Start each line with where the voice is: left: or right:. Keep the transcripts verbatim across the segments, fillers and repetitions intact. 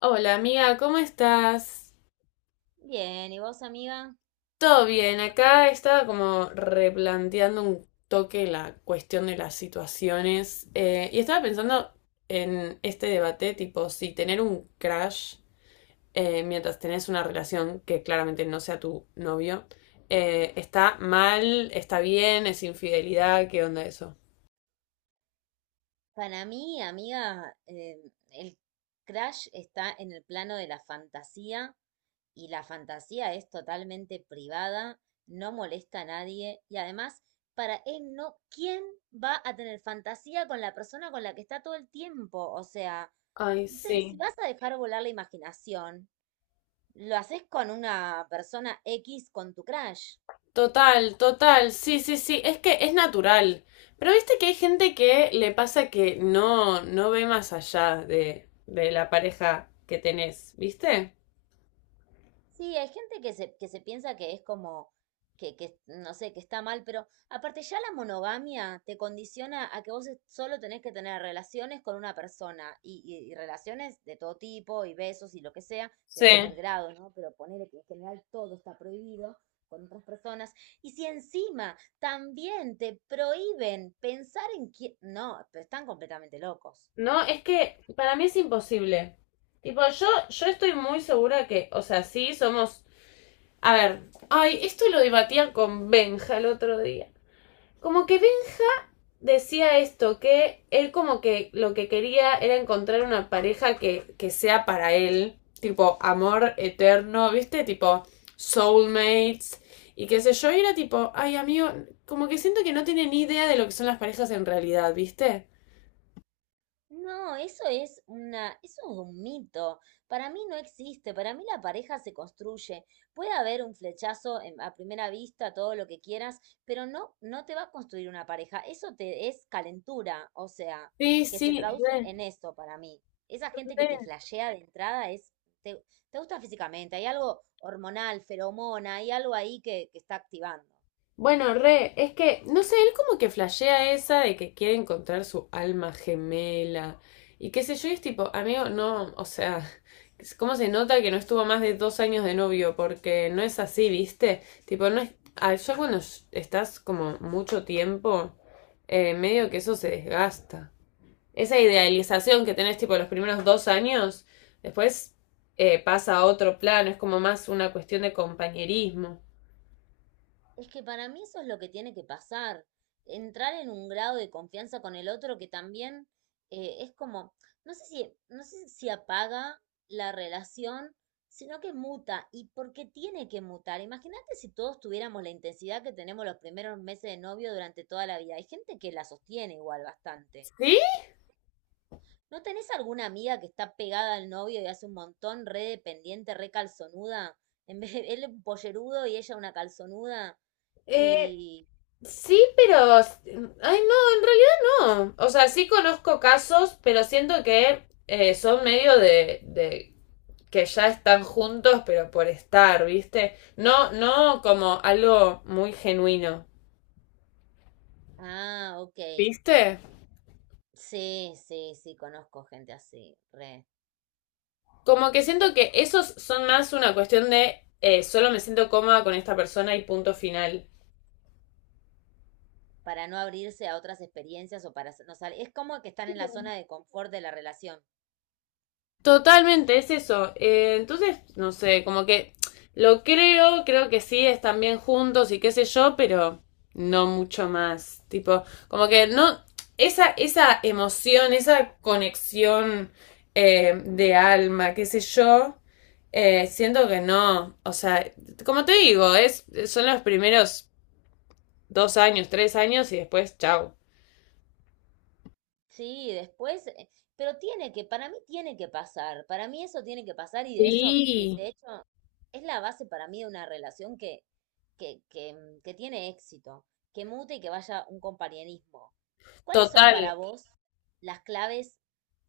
left: Hola amiga, ¿cómo estás?
right: Bien, ¿y vos, amiga?
left: Todo bien, acá estaba como replanteando un toque la cuestión de las situaciones eh, y estaba pensando en este debate tipo si tener un crush eh, mientras tenés una relación que claramente no sea tu novio eh, está mal, está bien, es infidelidad, ¿qué onda eso?
right: Para mí, amiga, eh, el Crash está en el plano de la fantasía y la fantasía es totalmente privada, no molesta a nadie y además, para él no, ¿quién va a tener fantasía con la persona con la que está todo el tiempo? O sea,
left: Ay, sí.
right: entonces, si vas a dejar volar la imaginación, lo haces con una persona X con tu Crash.
left: Total, total, sí, sí, sí, es que es natural. Pero viste que hay gente que le pasa que no, no ve más allá de, de la pareja que tenés, ¿viste?
right: Sí, hay gente que se, que se piensa que es como, que, que, no sé, que está mal, pero aparte ya la monogamia te condiciona a que vos es- solo tenés que tener relaciones con una persona y, y- y relaciones de todo tipo y besos y lo que sea,
left: Sí.
right: depende del grado, ¿no? Pero poner que en general todo está prohibido con otras personas. Y si encima también te prohíben pensar en quién... No, pero están completamente locos.
left: No, es que para mí es imposible. Tipo, yo, yo estoy muy segura que, o sea, sí somos. A ver, ay, esto lo debatía con Benja el otro día. Como que Benja decía esto, que él como que lo que quería era encontrar una pareja que, que sea para él, tipo amor eterno, ¿viste? Tipo soulmates y qué sé yo, y era tipo, ay, amigo, como que siento que no tiene ni idea de lo que son las parejas en realidad, ¿viste?
right: No, eso es una, eso es un mito. Para mí no existe. Para mí la pareja se construye. Puede haber un flechazo en- a primera vista, todo lo que quieras, pero no, no te va a construir una pareja. Eso te es calentura, o sea,
left: Sí,
right: que se
left: sí,
right: traduce
left: re,
right: en eso para mí. Esa gente que te
left: re.
right: flashea de entrada es, te, te gusta físicamente. Hay algo hormonal, feromona, hay algo ahí que, que está activando.
left: Bueno, re, es que, no sé, él como que flashea esa de que quiere encontrar su alma gemela y qué sé yo, y es tipo, amigo, no, o sea, ¿cómo se nota que no estuvo más de dos años de novio? Porque no es así, ¿viste? Tipo, no es, ah, ya cuando estás como mucho tiempo, eh, medio que eso se desgasta. Esa idealización que tenés tipo los primeros dos años, después eh, pasa a otro plano, es como más una cuestión de compañerismo.
right: Es que para mí eso es lo que tiene que pasar, entrar en un grado de confianza con el otro que también eh, es como, no sé si, no sé si apaga la relación, sino que muta. ¿Y porque tiene que mutar? Imagínate si todos tuviéramos la intensidad que tenemos los primeros meses de novio durante toda la vida. Hay gente que la sostiene igual bastante.
left: ¿Sí?
right: ¿No tenés alguna amiga que está pegada al novio y hace un montón, re dependiente, re calzonuda? En vez de él un pollerudo y ella una calzonuda.
left: Eh,
right: Y
left: Sí, pero. Ay, no, en realidad no. O sea, sí conozco casos, pero siento que eh, son medio de, de. que ya están juntos, pero por estar, ¿viste? No, no como algo muy genuino.
right: Ah, ok.
left: ¿Viste?
right: Sí, sí, sí, conozco gente así, re.
left: Como que siento que esos son más una cuestión de eh, solo me siento cómoda con esta persona y punto final.
right: Para no abrirse a otras experiencias o para no salir. Es como que están en la zona de confort de la relación.
left: Totalmente, es eso. Eh, entonces, no sé, como que lo creo, creo que sí, están bien juntos y qué sé yo, pero no mucho más. Tipo, como que no, esa, esa emoción, esa conexión eh, de alma, qué sé yo, eh, siento que no. O sea, como te digo, es, son los primeros dos años, tres años y después, chao.
right: Sí, después, eh, pero tiene que, para mí tiene que pasar, para mí eso tiene que pasar y de eso, de,
left: Sí,
right: de hecho, es la base para mí de una relación que, que, que, mm, que tiene éxito, que mute y que vaya un compañerismo. ¿Cuáles son
left: total.
right: para vos las claves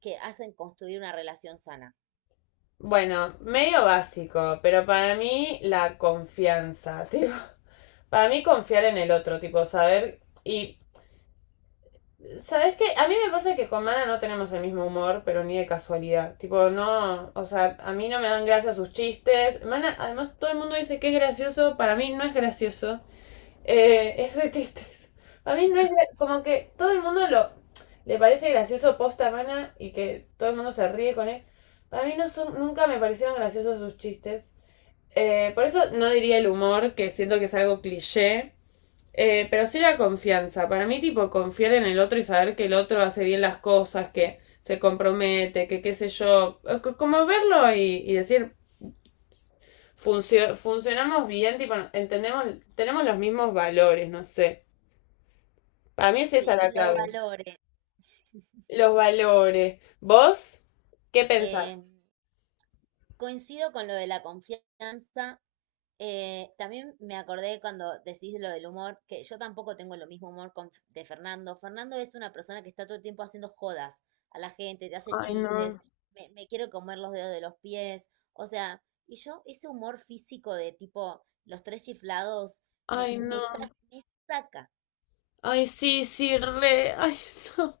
right: que hacen construir una relación sana?
left: Bueno, medio básico, pero para mí la confianza, tipo, para mí confiar en el otro, tipo, saber y ¿sabes qué? A mí me pasa que con Mana no tenemos el mismo humor, pero ni de casualidad. Tipo, no, o sea, a mí no me dan gracia sus chistes. Mana, además todo el mundo dice que es gracioso, para mí no es gracioso. Eh, es de tristes. A mí no es gra- como que todo el mundo lo le parece gracioso posta Mana y que todo el mundo se ríe con él. A mí no son, nunca me parecieron graciosos sus chistes. Eh, por eso no diría el humor, que siento que es algo cliché. Eh, pero sí la confianza. Para mí, tipo, confiar en el otro y saber que el otro hace bien las cosas, que se compromete, que qué sé yo. C- Como verlo y, y decir, "Funcio- funcionamos bien, tipo, entendemos, tenemos los mismos valores, no sé. Para mí es esa
right: Sí,
left: la
right: lo
left: clave.
right: valore.
left: Los valores. ¿Vos qué
right: Eh,
left: pensás?
right: coincido con lo de la confianza. Eh, también me acordé cuando decís lo del humor, que yo tampoco tengo lo mismo humor con- de Fernando. Fernando es una persona que está todo el tiempo haciendo jodas a la gente, te hace
left: Ay,
right: chistes,
left: no.
right: me, me quiero comer los dedos de los pies, o sea, y yo ese humor físico de tipo los Tres Chiflados me,
left: Ay,
right: me sa-
left: no.
right: me saca.
left: Ay, sí, sí, re. Ay, no.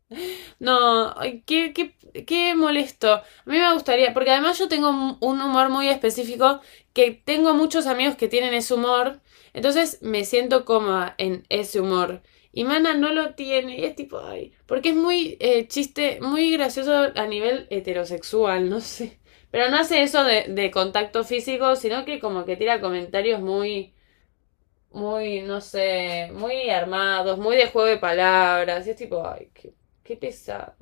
left: No, ay, qué, qué, qué molesto. A mí me gustaría, porque además yo tengo un un humor muy específico, que tengo muchos amigos que tienen ese humor, entonces me siento cómoda en ese humor. Y Mana no lo tiene, y es tipo, ay, porque es muy eh, chiste, muy gracioso a nivel heterosexual, no sé. Pero no hace eso de, de contacto físico, sino que como que tira comentarios muy muy, no sé, muy armados, muy de juego de palabras. Y es tipo, ay, qué, qué pesado.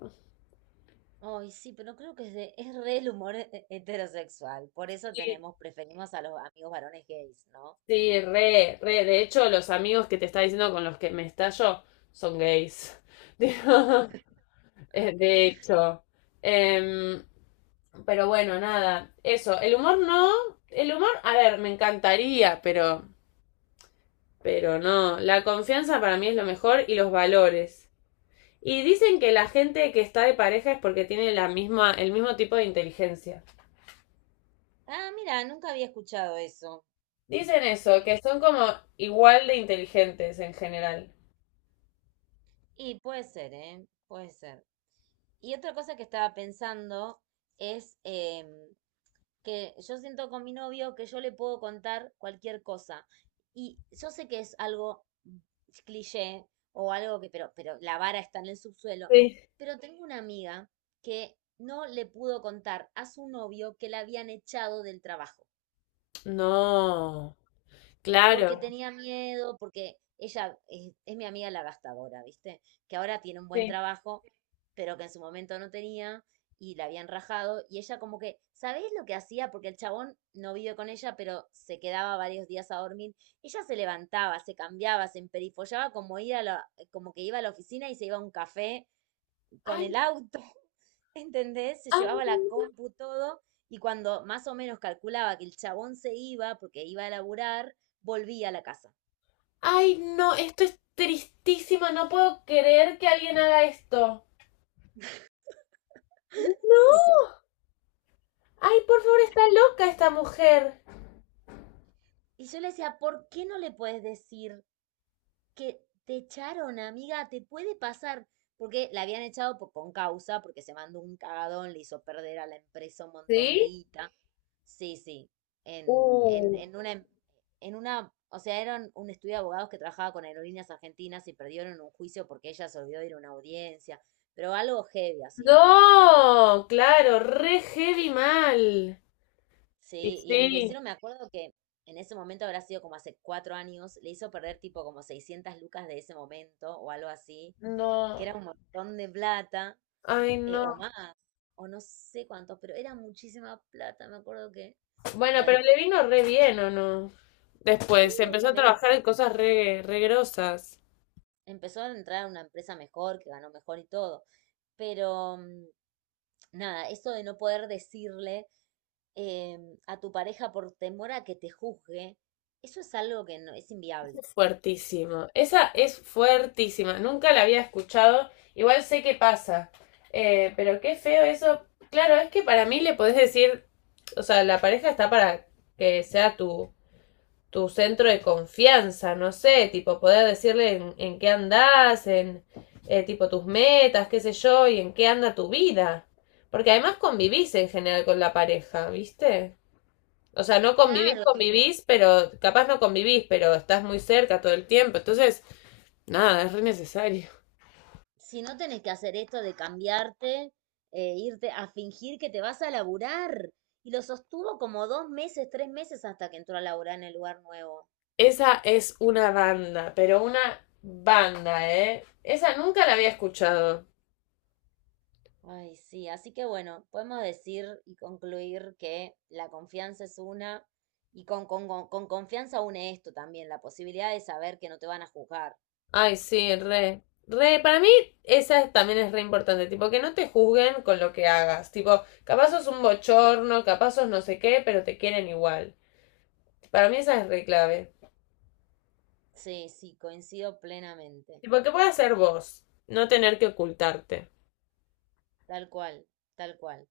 right: Ay, sí, pero creo que es, de, es re el humor he- heterosexual. Por eso
left: Sí,
right: tenemos, preferimos a los amigos varones gays, ¿no?
left: sí, re, re. De hecho, los amigos que te está diciendo con los que me estallo son gays. Digo, eh, de hecho. Em, pero bueno, nada. Eso, el humor no. El humor, a ver, me encantaría, pero, pero no. La confianza para mí es lo mejor y los valores. Y dicen que la gente que está de pareja es porque tiene la misma, el mismo tipo de inteligencia.
right: Ah, mira, nunca había escuchado eso.
left: Dicen eso, que son como igual de inteligentes en general.
right: Y puede ser, ¿eh? Puede ser. Y otra cosa que estaba pensando es em, que yo siento con mi novio que yo le puedo contar cualquier cosa. Y yo sé que es algo cliché o algo que, pero, pero la vara está en el subsuelo.
left: Sí,
right: Pero tengo una amiga que no le pudo contar a su novio que la habían echado del trabajo
left: No,
right: porque
left: claro.
right: tenía miedo, porque ella es, es mi amiga la gastadora, ¿viste? Que ahora tiene un buen
left: sí.
right: trabajo, pero que en su momento no tenía y la habían rajado. Y ella como que, ¿sabés lo que hacía? Porque el chabón no vive con ella, pero se quedaba varios días a dormir. Ella se levantaba, se cambiaba, se emperifollaba como, ir a la- como que iba a la oficina y se iba a un café con
left: Ay,
right: el auto, ¿entendés? Se
left: ay,
right: llevaba la compu, todo, y cuando más o menos calculaba que el chabón se iba, porque iba a laburar, volvía a la casa.
left: ay, no, esto es tristísimo, no puedo creer que alguien haga esto.
right: Sí.
left: No. Ay, por favor, está loca esta mujer.
right: Y yo le decía, ¿por qué no le puedes decir que te echaron, amiga, te puede pasar. Porque la habían echado por, con causa, porque se mandó un cagadón, le hizo perder a la empresa un montón de
left: ¿Sí?
right: guita. Sí, sí. En, en,
left: Uh.
right: en una, em- en una, o sea, eran un estudio de abogados que trabajaba con aerolíneas argentinas y perdieron un juicio porque ella se olvidó de ir a una audiencia. Pero algo heavy, así.
left: No, claro, re heavy mal. Y
right: Sí, y en, le
left: sí,
right: hicieron, me acuerdo que en ese momento habrá sido como hace cuatro años, le hizo perder tipo como seiscientas lucas de ese momento o algo así, que
left: No,
right: era un montón de plata,
left: ay,
right: eh, o
left: no.
right: más, o no sé cuántos, pero era muchísima plata, me acuerdo que,
left: Bueno, pero
right: bueno,
left: le vino re bien, ¿o no?
right: sí,
left: Después empezó a trabajar en
right: obviamente,
left: cosas re, re grosas.
right: empezó a entrar a una empresa mejor, que ganó mejor y todo, pero mm, nada, eso de no poder decirle em, a tu pareja por temor a que te juzgue, eso es algo que no, es inviable.
left: Fuertísimo. Esa es fuertísima. Nunca la había escuchado. Igual sé qué pasa. Eh, pero qué feo eso. Claro, es que para mí le podés decir, o sea, la pareja está para que sea tu, tu centro de confianza, no sé, tipo poder decirle en, en qué andás, en eh, tipo tus metas, qué sé yo, y en qué anda tu vida. Porque además convivís en general con la pareja, ¿viste? O sea, no convivís,
right: Claro,
left: convivís, pero capaz no convivís, pero estás muy cerca todo el tiempo. Entonces, nada, es re necesario.
right: si no tenés que hacer esto de cambiarte, eh, irte a fingir que te vas a laburar. Y lo sostuvo como dos meses, tres meses hasta que entró a laburar en el lugar nuevo.
left: Esa es una banda, pero una banda, ¿eh? Esa nunca la había escuchado.
right: Ay, sí, así que bueno, podemos decir y concluir que la confianza es una, y con, con, con, con confianza une esto también, la posibilidad de saber que no te van a juzgar.
left: Ay, sí, re. Re, para mí esa también es re importante, tipo, que no te juzguen con lo que hagas, tipo, capaz sos un bochorno, capaz sos no sé qué, pero te quieren igual. Para mí esa es re clave.
right: Sí, sí, coincido plenamente.
left: Tipo, que puedas ser vos, no tener que ocultarte.
right: Tal cual, tal cual.